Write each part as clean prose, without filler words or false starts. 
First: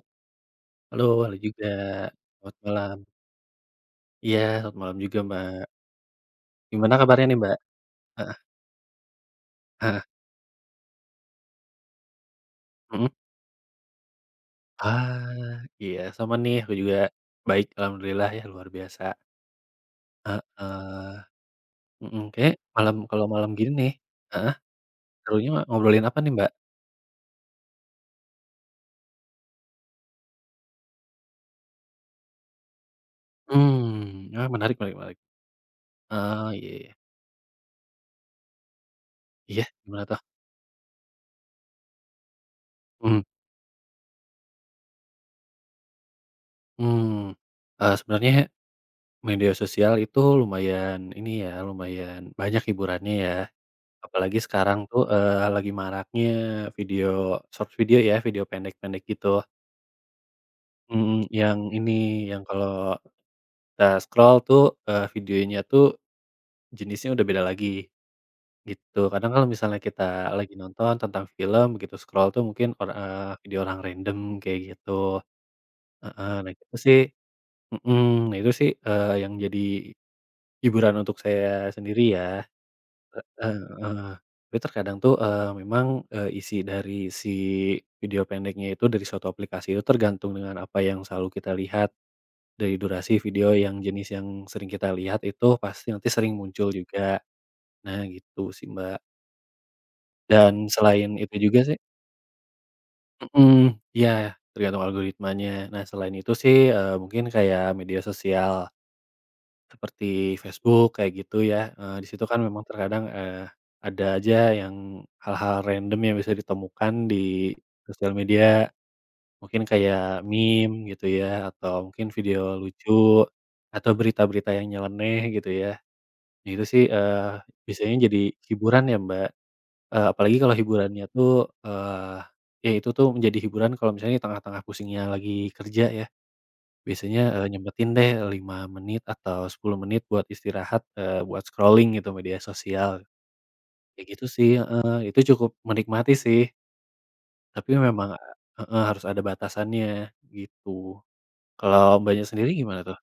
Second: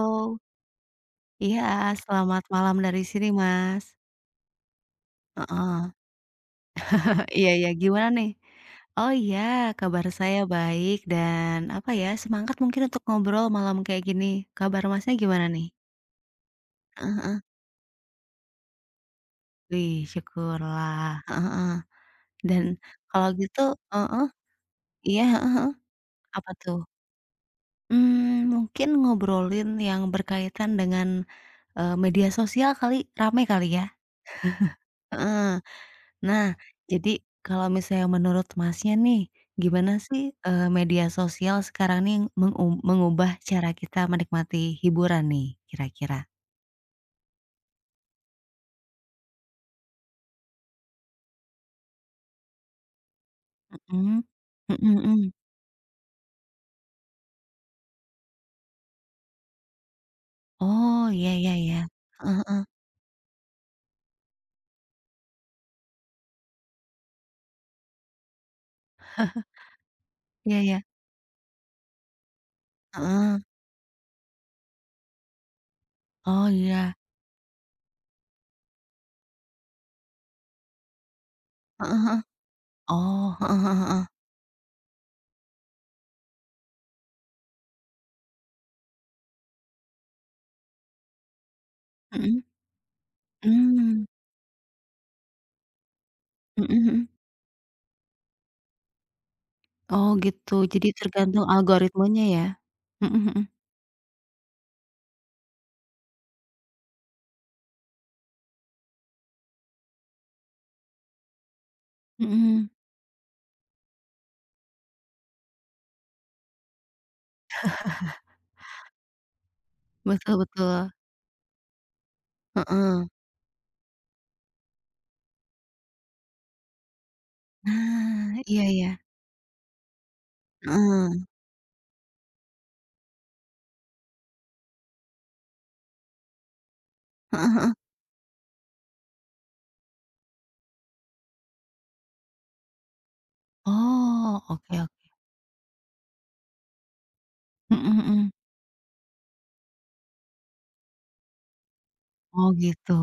Oh, Halo, halo iya juga. selamat Selamat malam malam. dari sini, Mas. Iya, selamat malam juga, Mbak. Heeh. Gimana kabarnya nih, Iya Mbak? iya gimana nih? Heeh Oh iya heeh. kabar saya baik dan apa ya, semangat mungkin untuk Mhm. ngobrol malam kayak gini. Kabar Masnya Ah, gimana nih? iya sama nih, aku juga Heeh heeh. baik alhamdulillah ya, luar biasa. Wih syukurlah. Heeh. Heeh heeh. Mhm, Kayaknya Dan kalau kalau malam gitu gini nih, heeh, heeh, iya, serunya heeh heeh. ngobrolin apa nih, Mbak? Apa tuh? Mungkin ngobrolin yang berkaitan dengan, media sosial kali, rame kali ya? Menarik menarik menarik. Heeh. Nah, Oh, iya iya. jadi kalau misalnya menurut Masnya nih, Iya, gimana gimana tuh? sih, media sosial sekarang nih Mhm, mengubah cara kita menikmati hiburan nih kira-kira? mmm, Sebenarnya media sosial itu lumayan ini ya, lumayan banyak hiburannya ya. Mhm. Apalagi sekarang Mhm tuh, mhm. Lagi maraknya video short video ya, video pendek-pendek gitu. Oh, Mhm, iya iya yang iya. ini, Heeh yang heeh. kalau kita scroll tuh, videonya tuh jenisnya udah beda lagi, gitu. Kadang kalau misalnya kita lagi Iya iya. nonton tentang film, begitu scroll tuh mungkin or Heeh. video orang random kayak gitu. Heeh, Oh, iya. Mhm, nah itu sih, yang jadi hiburan untuk saya Heeh sendiri heeh. ya. Oh, heeh Heeh heeh heeh. heeh. Tapi terkadang tuh, memang, isi dari si video pendeknya itu dari suatu aplikasi itu tergantung dengan apa yang selalu kita lihat, Mhm. dari durasi video yang Mmm. jenis yang sering kita lihat itu pasti nanti sering muncul Mhm mhm. juga. Nah gitu sih, Mbak. Oh, gitu. Dan Jadi selain itu tergantung juga sih, algoritmenya ya? Mhm mhm. mhm, iya tergantung algoritmanya. Nah selain itu sih, mungkin kayak media sosial. Seperti Facebook kayak gitu ya, di situ kan memang Mhm. terkadang, ada aja yang hal-hal random yang bisa ditemukan di sosial media, mungkin kayak Betul meme betul. gitu ya, atau mungkin video Heeh. lucu, atau berita-berita yang nyeleneh gitu ya. Nah itu sih, biasanya jadi Nah, iya hiburan iya. ya Mbak, apalagi kalau hiburannya Heeh. tuh, eee, ya itu tuh menjadi hiburan kalau misalnya di tengah-tengah pusingnya lagi kerja ya. Biasanya, Heeh. nyempetin deh 5 menit atau 10 menit buat istirahat, buat scrolling gitu media sosial, kayak gitu Oh, sih, oke heeh, oke. itu cukup menikmati sih, tapi Mhm memang, mhm. heeh, harus ada batasannya gitu. Kalau Mbaknya Oh, sendiri gimana gitu. tuh?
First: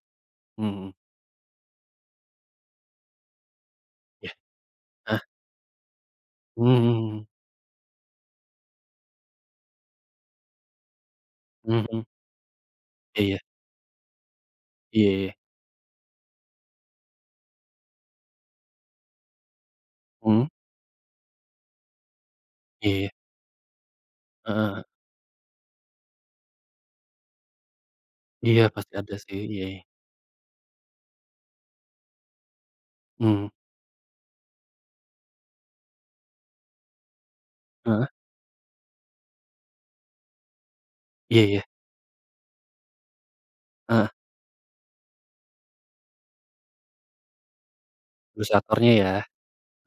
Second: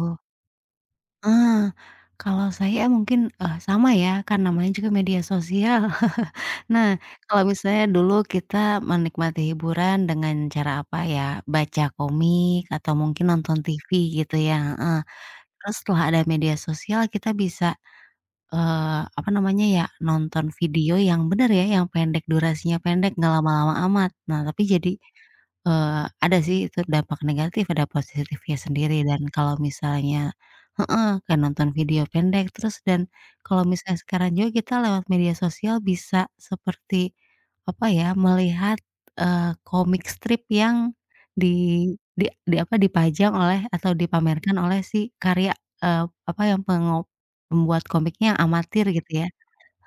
Mhm, Ah, kalau saya mungkin, sama ya, ya, kan namanya juga media ah, sosial. hmm Nah, hmm kalau misalnya dulu kita menikmati hiburan dengan cara apa ya, hmm, baca hmm. komik atau mungkin Iya nonton TV gitu ya, heeh. iya iya iya, Terus setelah ada media sosial kita bisa, apa namanya ya, nonton mhm, video yang benar ya, yang pendek, durasinya iya iya, pendek, nggak lama-lama amat. Nah, tapi heeh, jadi ada sih itu dampak negatif, ada positifnya iya pasti sendiri ada dan sih, kalau iya iya, misalnya heeh, kayak nonton video pendek terus dan mhm, kalau misalnya sekarang juga kita lewat media sosial bisa seperti, apa heeh, ya, melihat, komik strip yang iya iya, di di apa, dipajang oleh atau heeh, dipamerkan oleh si karya, eee, apa yang pembuat komiknya amatir ilustratornya ya, gitu ya.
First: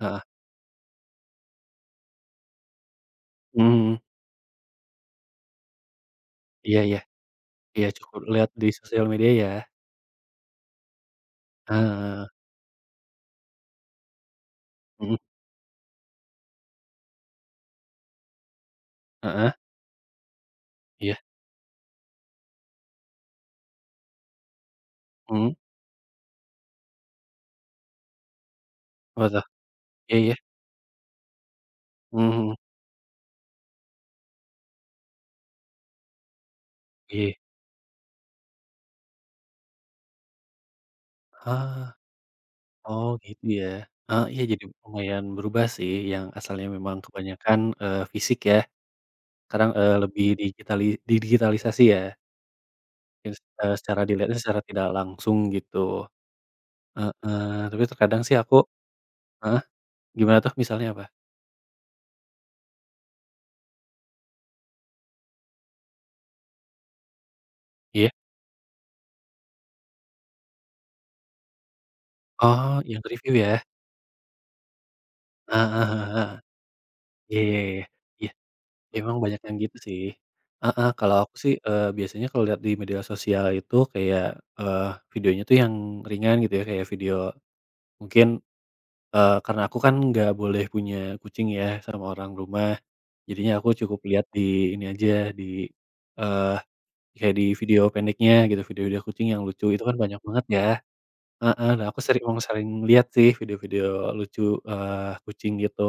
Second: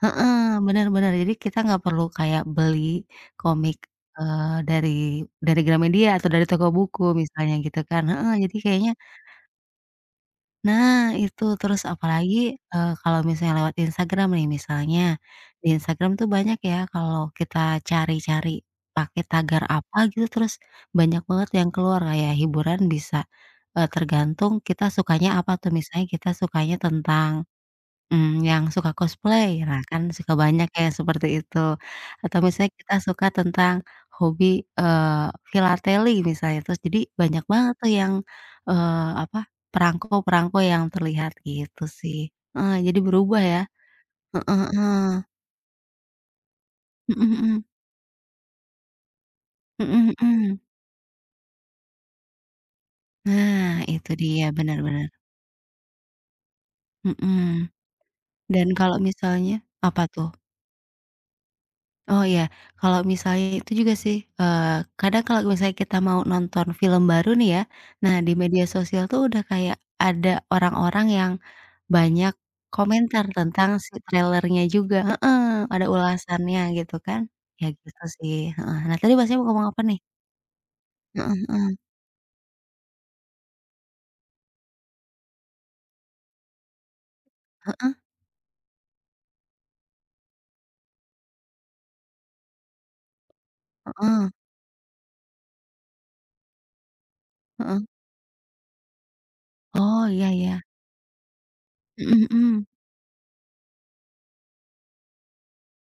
heeh, Heeh, benar bener. Jadi kita nggak perlu kayak beli komik, hmm eee, dari dari Gramedia atau dari toko iya iya buku misalnya gitu iya kan cukup heeh, lihat jadi di kayaknya sosial media ya, nah itu, terus ah. apalagi, kalau misalnya lewat Instagram nih misalnya, Mhm, di Instagram tuh banyak ya kalau kita cari-cari pakai heeh, tagar apa gitu, terus iya, banyak banget yang keluar kayak hiburan bisa, tergantung kita sukanya apa mhm, tuh, misalnya kita sukanya tentang yang suka apa tuh? cosplay, nah kan Iya suka iya, banyak ya seperti itu. mhm Atau mhm, misalnya kita suka tentang hobi, filateli misalnya, terus jadi iya, banyak banget tuh yang, eee, apa, perangko-perangko yang terlihat ah, gitu sih. Heeh, jadi oh berubah gitu ya. ya, heeh, iya Heeh jadi heeh. lumayan berubah sih yang asalnya memang Mhm kebanyakan, mhm. Fisik ya, sekarang, Mhm lebih mhm. Didigitalisasi ya, mungkin, Nah secara itu dilihatnya dia, secara bener tidak bener. langsung gitu, heeh, Mhm. tapi terkadang sih aku, Dan kalau misalnya heeh, apa tuh? gimana tuh misalnya apa? Oh iya, kalau misalnya itu juga sih, kadang kalau misalnya kita mau nonton film baru nih ya, Iya? nah di media sosial tuh udah kayak ada orang-orang yang banyak Oh yang komentar review ya? tentang si trailernya juga heeh, Heeh ada heeh heeh, ulasannya gitu kan. iya Ya iya gitu iya. sih, heeh. Nah tadi Emang Masnya banyak mau yang ngomong gitu apa nih? sih. Heeh, kalau aku Heeh sih, heeh. Biasanya kalau lihat di media sosial itu kayak, eee, videonya tuh yang ringan gitu ya, kayak video Heeh mungkin, karena aku kan nggak boleh punya kucing ya sama orang rumah, jadinya aku cukup lihat heeh di ini aja, di, eee, kayak di video heeh. pendeknya gitu, video-video kucing yang lucu itu kan Oh banyak iya banget iya. ya. Heeh, nah aku sering Mhm emang mhm. sering lihat sih video-video lucu, kucing gitu,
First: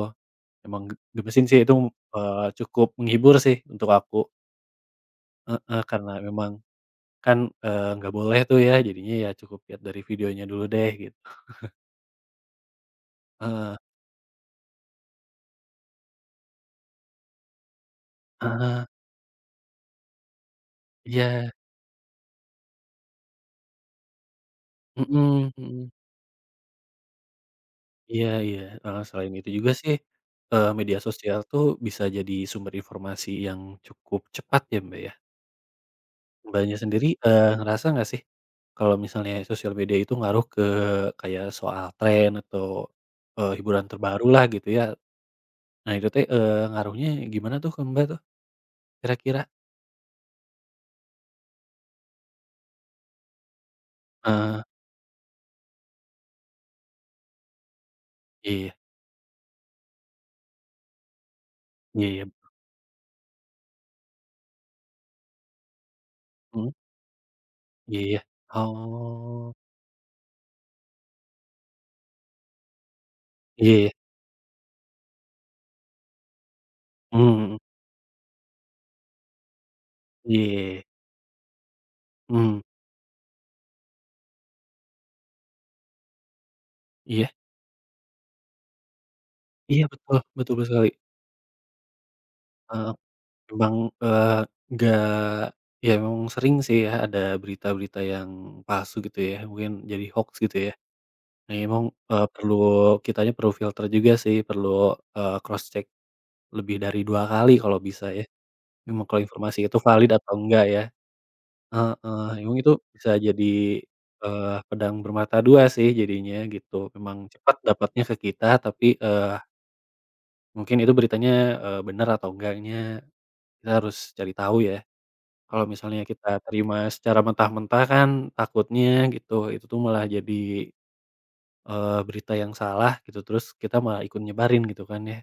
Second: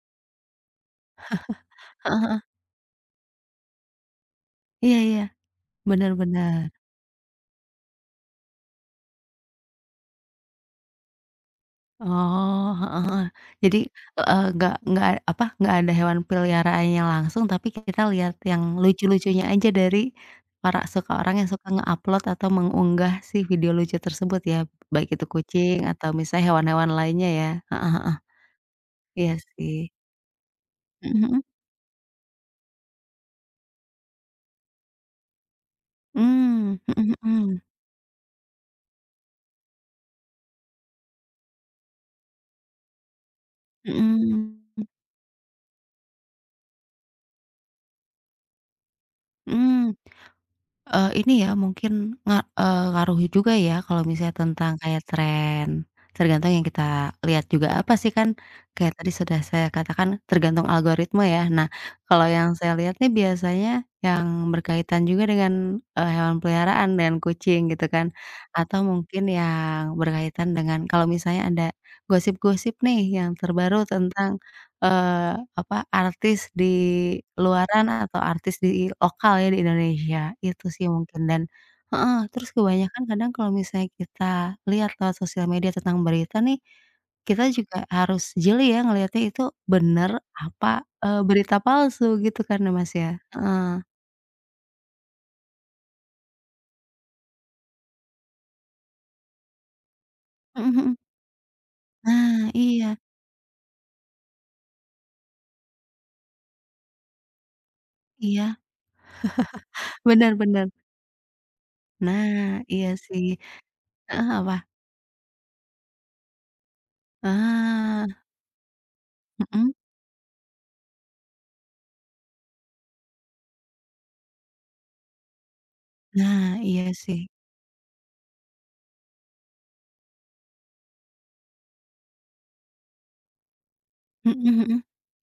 emang gemesin sih itu, Heeh heeh. Cukup menghibur sih untuk aku. Iya iya. Heeh, karena Bener memang bener. kan, nggak boleh tuh ya, jadinya ya cukup lihat dari videonya dulu deh gitu. Oh, heeh heeh. Heeh Jadi, heeh, nggak, apa, nggak ada hewan peliharaannya langsung, tapi kita lihat yang heeh, lucu-lucunya aja dari para suka orang yang iya, suka nge-upload atau mengunggah si video lucu tersebut ya, baik itu mhm kucing mhm, atau misalnya hewan-hewan lainnya ya. Heeh heeh. iya iya, heeh, selain Iya itu juga sih. sih, media Mhm sosial mhm. tuh bisa jadi sumber informasi yang cukup cepat ya, Mbak, ya. Mbaknya Mmm, sendiri, mhm mhm. ngerasa nggak sih kalau misalnya sosial media itu ngaruh ke kayak soal tren atau, hiburan terbaru lah Mhm. gitu ya. Nah itu teh, ngaruhnya gimana tuh ke Mbak tuh kira-kira? Mmm. Ini ya mungkin ngaruh juga ya kalau misalnya Eee, tentang kayak tren, tergantung yang kita lihat juga apa sih kan iya kayak tadi sudah saya katakan tergantung algoritma ya. Nah, iya iya, kalau iya, yang saya lihat nih biasanya yang berkaitan juga dengan, hewan mhm. peliharaan dengan kucing gitu Iya kan, iya. atau mungkin Oh, yang berkaitan dengan kalau misalnya ada gosip-gosip nih yang iya terbaru iya. tentang apa, artis di Mmm, mhm. luaran atau artis di lokal ya di Indonesia, Iya iya itu iya. sih mungkin dan heeh, terus Mmm, kebanyakan kadang kalau misalnya kita lihat lewat sosial media tentang berita nih, iya. kita juga harus jeli ya ngelihatnya itu Iya bener betul, betul betul apa, sekali. Berita palsu gitu kan ya, Heeh. Mas, ya? Emang, Heeh, eee, nggak ya memang sering sih ya ada berita-berita yang palsu gitu ya, mungkin jadi hoaks gitu mhm ya. mhm. Nah emang, Nah, perlu iya kitanya perlu filter juga sih, perlu, cross check lebih dari 2 kali kalau bisa ya. iya, Memang kalau informasi itu valid atau bener enggak bener. ya. Heeh, Nah, emang itu iya bisa sih. jadi, Heeh, apa? Pedang bermata dua sih jadinya gitu, memang cepat dapatnya Ah, ke kita tapi, mhm. mungkin itu beritanya, bener atau enggaknya kita harus cari tahu ya. Kalau misalnya kita Nah, terima iya secara sih. mentah-mentah kan takutnya gitu, itu tuh malah jadi, berita yang salah gitu, terus kita malah ikut Mhm nyebarin gitu mhm. kan ya.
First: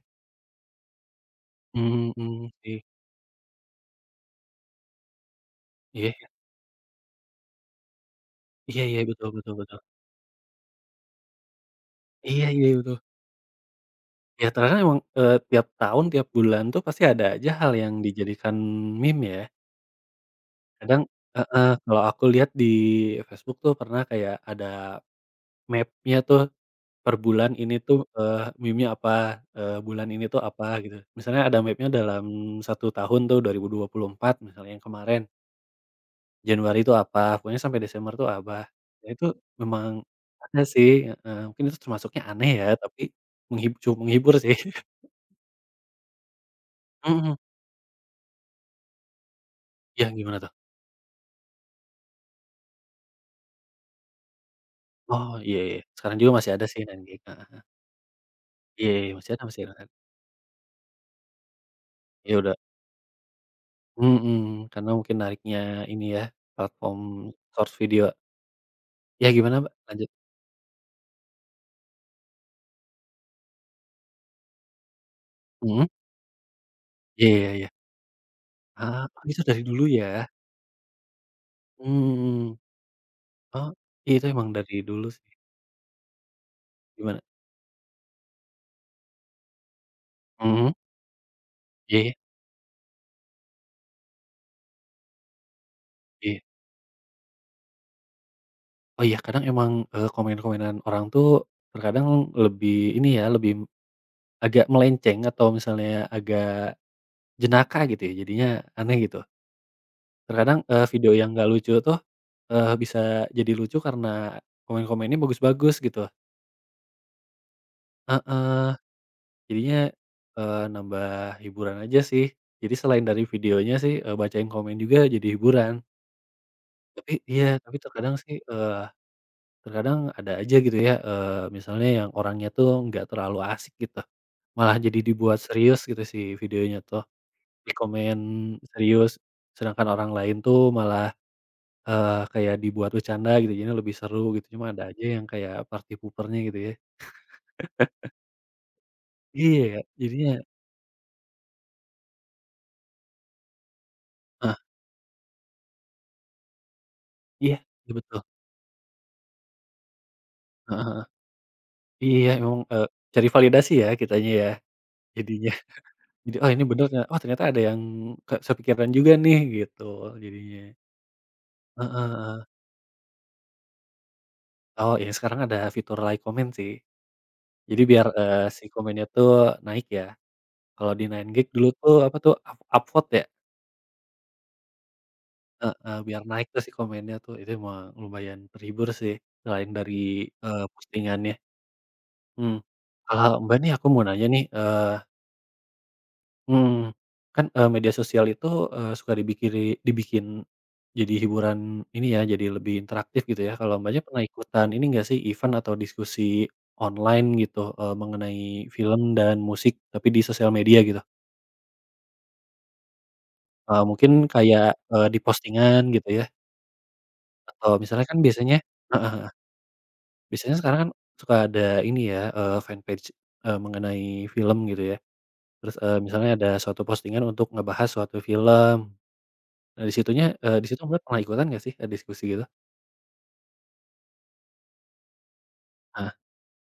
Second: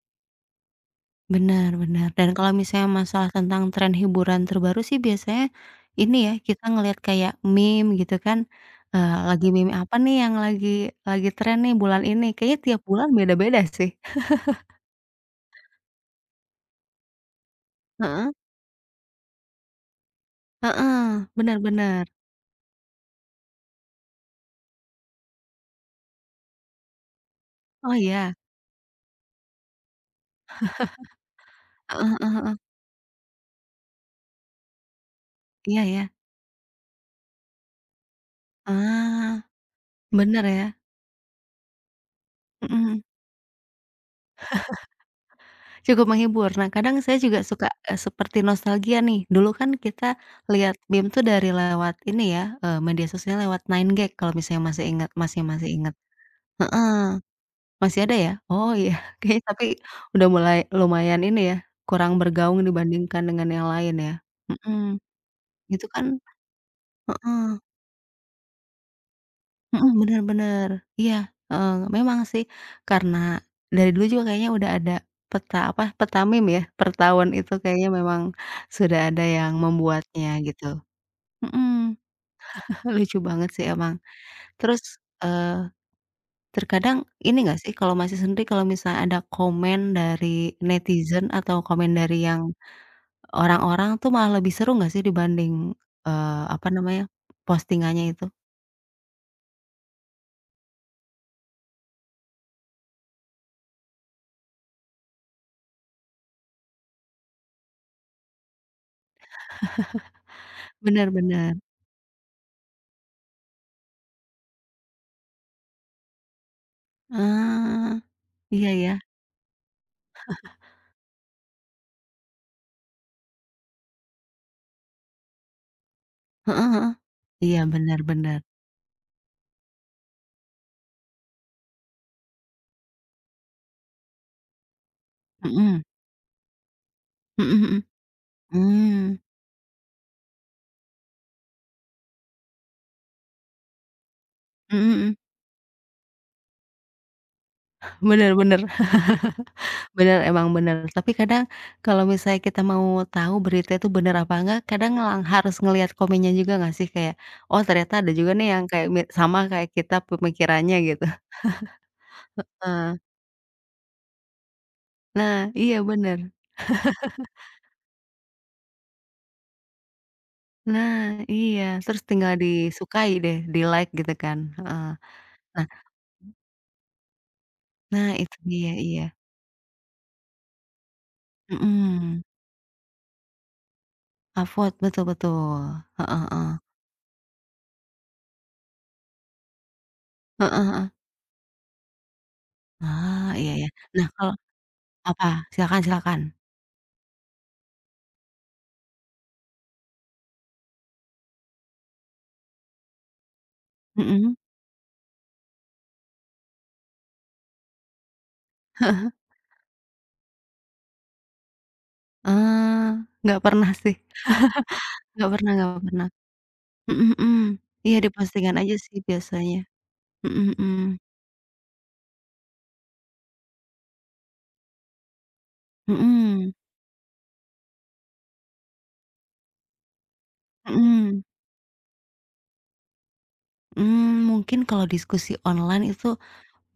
Benar benar, Mhm dan mhm, kalau sih. misalnya masalah tentang tren hiburan terbaru sih biasanya Iya ini iya ya, kita ngelihat kayak meme gitu kan, iya iya, betul lagi betul meme betul. apa nih yang lagi tren nih bulan ini, Iya kayaknya iya, tiap betul. bulan beda-beda sih. Ya ternyata emang, tiap tahun, tiap bulan tuh pasti ada aja hal yang Heeh dijadikan meme ya. Kadang, heeh, benar heeh, kalau benar. aku lihat di Facebook tuh pernah kayak ada map-nya tuh, per bulan ini Oh tuh, iya, meme-nya apa, bulan ini tuh apa gitu. Misalnya ada map-nya heeh dalam heeh heeh, satu tahun tuh 2024 misalnya yang kemarin, iya ya. Januari itu apa, pokoknya sampai Desember tuh apa. Ya itu Ah, memang benar ada ya, sih, heeh, mungkin itu termasuknya aneh ya, tapi mhm. Cukup menghibur sih. Cukup menghibur. Nah, kadang saya Mhm, juga suka, seperti nostalgia nih. Dulu kan iya kita gimana tuh? lihat BIM tuh dari lewat ini ya, media sosial lewat 9gag kalau misalnya masih ingat Oh, masih iya masih iya. ingat. Sekarang juga masih ada sih Heeh. 9gag, heeh. Masih ada ya? Oh Iya iya. iya, Kayaknya masih tapi ada kan. udah mulai lumayan ini ya, kurang Ya udah, bergaung dibandingkan dengan yang lain ya. mhm, karena Mhm. mungkin nariknya Itu ini kan ya, platform heeh. source video. Ya gimana, Mbak? Mhm, Lanjut. bener bener. Iya, heeh, memang sih karena dari dulu juga kayaknya udah ada peta apa, Mhm? peta meme ya, per tahun Iya iya itu iya. kayaknya memang sudah Ah, ada oh itu yang dari dulu ya? membuatnya gitu. Mhm, Mmm, lucu banget sih oh, emang. iya, itu emang dari Terus, dulu sih. eee, terkadang Gimana? ini nggak sih kalau Masnya sendiri kalau misalnya ada komen dari Mhm? netizen atau komen Iya iya dari yang orang-orang tuh malah lebih seru nggak sih dibanding, iya. Apa namanya, postingannya itu? Oh iya, kadang emang, komen-komenan orang tuh terkadang lebih ini ya, lebih agak melenceng atau misalnya agak jenaka gitu ya, jadinya aneh gitu. Terkadang, Bener video yang nggak bener. lucu tuh, bisa jadi lucu karena komen-komennya bagus-bagus gitu. Ah, iya Heeh, ya. jadinya, nambah hiburan aja sih. Jadi selain dari videonya sih, bacain komen juga jadi hiburan. Heeh heeh. Tapi iya, Iya, tapi terkadang sih, benar-benar eee, terkadang ada aja gitu ya, misalnya yang orangnya tuh nggak terlalu asik gitu, malah jadi dibuat serius mhm. gitu si videonya tuh, Mhm di mhm. komen serius, Mmm. sedangkan orang lain tuh malah kayak dibuat bercanda gitu jadinya lebih seru gitu cuma Mhm ada aja mhm. yang kayak party pooper-nya gitu ya. Bener bener. Iya ya Bener, jadinya, emang benar. Tapi kadang kalau misalnya kita mau tahu berita itu benar apa heeh, enggak, kadang harus ngelihat komennya juga nggak sih? Kayak, iya oh iya ternyata ada betul, juga nih yang kayak sama kayak kita pemikirannya heeh gitu. heeh. Iya memang, Heeh. cari validasi ya kitanya ya Nah, jadinya. iya benar. Jadi, "Oh ini bener ya, oh ternyata ada yang ke sepikiran juga nih," gitu jadinya. Nah, iya. Heeh Terus tinggal heeh. disukai deh, di-like gitu kan. Heeh. Oh ya sekarang ada Nah fitur like comment sih. Jadi biar, nah itu si dia, iya. komennya tuh naik ya. Kalau di 9gag dulu tuh apa Mhm. tuh upvote ya? Upvote, betul betul. Heeh, Heeh biar naik heeh. tuh si komennya tuh, itu emang lumayan terhibur sih, selain dari, Heeh heeh. postingannya, mhm. Ah, Kalau iya Mbak ya. nih aku mau Nah nanya kalau nih, apa? Silakan silakan. mhm, kan, media sosial itu, suka dibikin jadi hiburan ini ya, jadi lebih interaktif gitu ya, kalau Mbaknya pernah Mhm, ikutan ini nggak sih, event atau diskusi online gitu, mengenai film dan musik tapi di sosial media gitu? eee, nggak pernah sih, Mungkin kayak, di nggak postingan gitu pernah. ya, Mhm mhm. atau Iya misalnya di kan biasanya, postingan aja sih heeh heeh. biasanya. Mhm Biasanya sekarang mhm. kan suka ada ini ya, fanpage, mengenai film gitu ya. Terus, misalnya ada Mhm. suatu postingan untuk ngebahas suatu film. Nah, di situ Mbak pernah Mhm. ikutan nggak sih, diskusi gitu? Mmm, mungkin kalau diskusi online itu Heeh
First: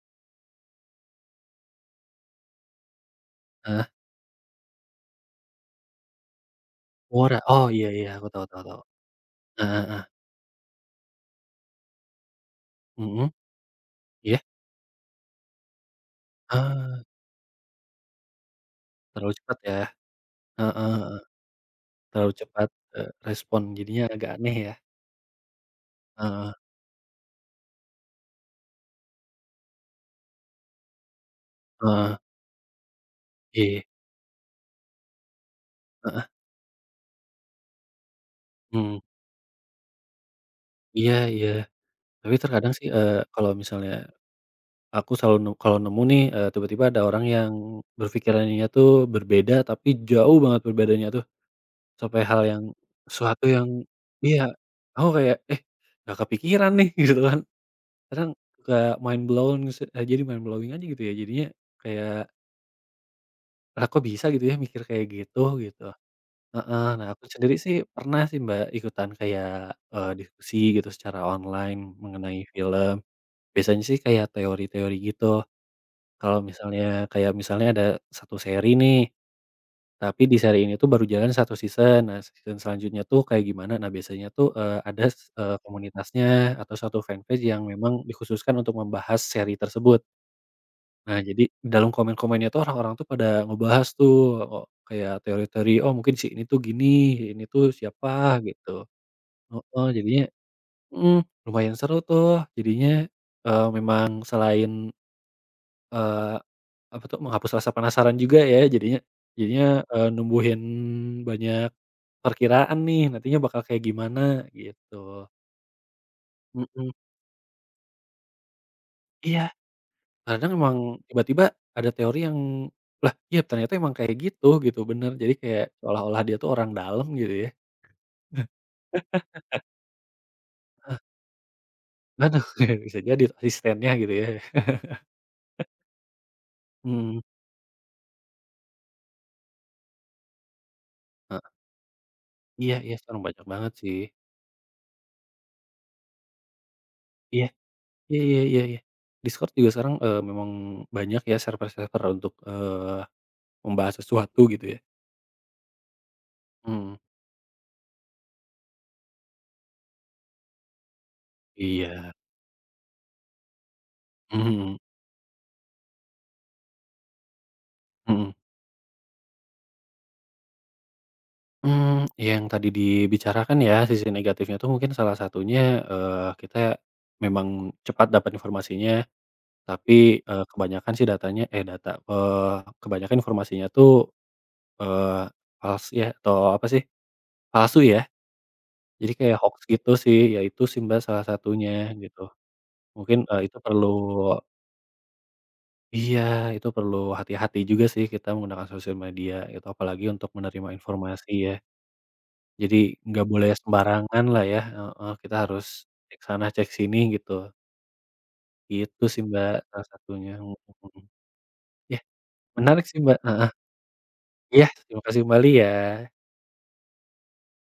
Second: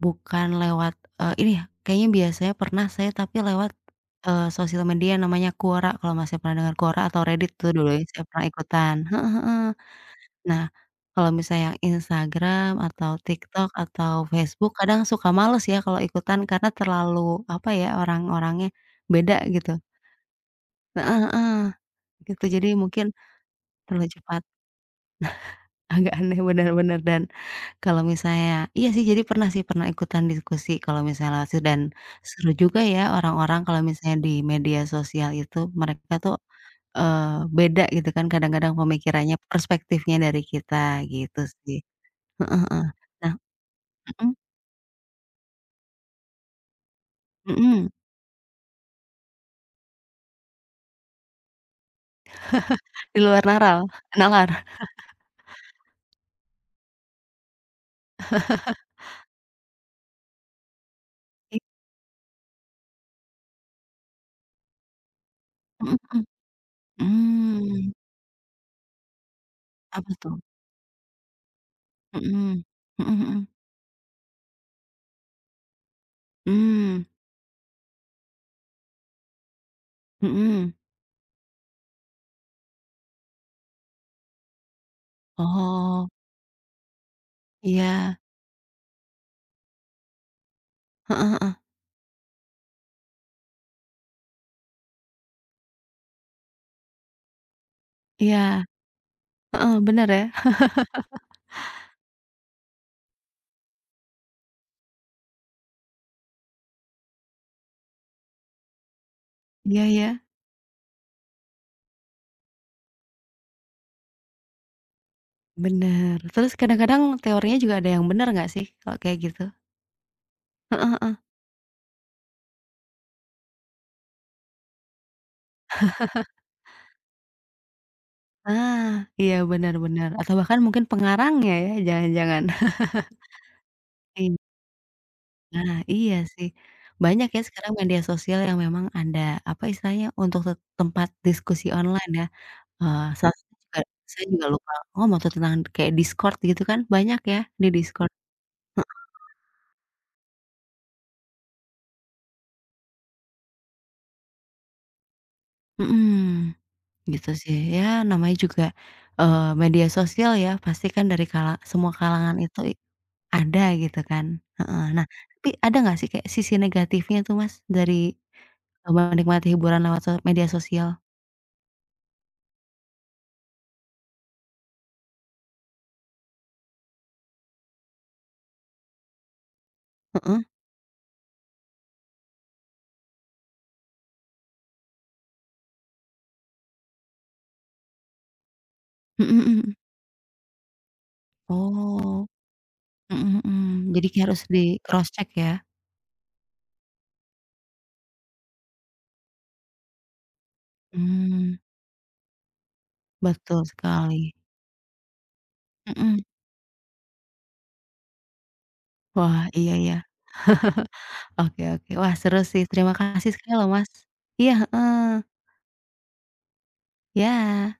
bukan lewat, ini ya, kayaknya biasanya pernah saya tapi lewat, heeh. Sosial media namanya Quora, kalau Masnya pernah dengar Quora atau Quora, Reddit oh tuh dulu iya ya iya, saya aku pernah tahu tahu tahu. ikutan. Heeh heeh. Heeh heeh. Nah, kalau misalnya yang Instagram atau Mhm, TikTok atau iya? Facebook kadang suka males ya kalau ikutan karena Ah, terlalu apa ya, orang-orangnya terlalu beda cepat gitu. ya? Heeh Heeh heeh. heeh, Terlalu gitu. Jadi cepat, mungkin respon jadinya terlalu agak cepat, aneh ya? agak aneh Heeh bener bener dan kalau misalnya iya sih jadi pernah sih, pernah ikutan diskusi kalau misalnya lewat situ dan heeh. seru juga ya orang-orang kalau Iya, misalnya di media sosial itu mereka heeh. tuh, beda gitu kan kadang-kadang Mmm, pemikirannya, perspektifnya dari kita iya gitu iya. sih. Tapi Heeh terkadang heeh. sih, Nah kalau misalnya mhm. aku selalu kalau nemu nih, tiba-tiba ada orang yang Mhm, berpikirannya tuh berbeda, tapi jauh banget perbedaannya tuh, sampai hal yang di luar suatu yang nalar. iya, aku kayak, "Eh, nggak kepikiran nih," gitu kan. Kadang suka mind blown jadi mind blowing aja gitu ya, jadinya I kayak, "Lah kok bisa gitu ya mikir kayak gitu?" Gitu. mhm mhm, Heeh. Nah, aku sendiri sih mmm, pernah sih, Mbak, ikutan kayak, apa tuh? diskusi gitu secara online mengenai Mhm, film. mhm mhm, Biasanya sih kayak teori-teori gitu. Kalau misalnya mmm, kayak misalnya ada satu seri nih, tapi di seri ini mhm. tuh baru jalan satu season. Nah, season selanjutnya tuh kayak gimana? Nah, biasanya tuh, Oh, komunitasnya atau suatu fanpage yang memang iya, dikhususkan untuk membahas seri tersebut. Nah, heeh jadi heeh, dalam komen-komennya tuh orang-orang tuh pada ngebahas tuh, o kayak teori-teori, "Oh, mungkin si ini tuh gini, ini tuh siapa," iya, gitu. heeh, Heeh, bener ya, jadinya, mhm, lumayan seru tuh jadinya, memang selain Eee, apa tuh, menghapus rasa penasaran juga ya jadinya jadinya, iya iya, numbuhin banyak perkiraan nih nantinya bakal kayak gimana gitu. bener. Terus Mhm. kadang-kadang teorinya juga ada yang bener nggak sih kalau kayak Iya, gitu? kadang emang Heeh heeh. tiba-tiba ada teori yang, "Lah, iya ternyata emang kayak gitu," gitu bener. Jadi kayak seolah-olah dia tuh orang dalam gitu ya. Ah, iya bener bener atau bahkan mungkin pengarangnya ya ya, jangan-jangan. Aduh, bisa jadi asistennya gitu ya. Iya, nah iya sih, Mhm, banyak ya sekarang media sosial yang memang ada, apa istilahnya, untuk tempat heeh, diskusi online ya. iya iya Eee, sekarang sa banyak banget juga sih. saya juga lupa ngomong tuh tentang kayak Discord gitu kan, banyak ya Iya, di Discord. iya iya iya iya. Heeh, Discord juga sekarang, memang banyak ya server-server untuk, membahas sesuatu gitu ya? mhm, Mmm, gitu sih. Ya namanya juga, eee, media sosial ya pasti kan dari kala semua iya, kalangan itu ada gitu kan, mhm heeh. Nah, tapi ada nggak sih kayak sisi negatifnya tuh Mas dari, mhm. Menikmati hiburan lewat so media sosial? Mmm, yang tadi dibicarakan ya sisi negatifnya tuh mungkin salah satunya, eee, kita memang cepat dapat informasinya, tapi, Heeh, kebanyakan sih data, kebanyakan informasinya tuh, eee, fals ya atau apa sih, palsu ya? Jadi mhm kayak mhm hoaks mhm. gitu sih, ya itu sih Mbak salah satunya gitu. Oh. Mungkin, Mhm itu mhm. perlu. Jadi kayak harus di cross check ya? Iya, itu perlu hati-hati juga sih kita menggunakan sosial media itu apalagi untuk menerima informasi ya. Mmm, Jadi nggak boleh betul sembarangan sekali. lah ya, heeh, kita harus cek Mhm. sana cek sini gitu. Itu sih Wah, Mbak, iya salah iya. satunya, mhm mhm. Oke oke. Iya Wah, seru sih. menarik Terima sih Mbak, kasih heeh. sekali loh, Mas. Iya, Iya heeh. terima kasih kembali ya. Ya.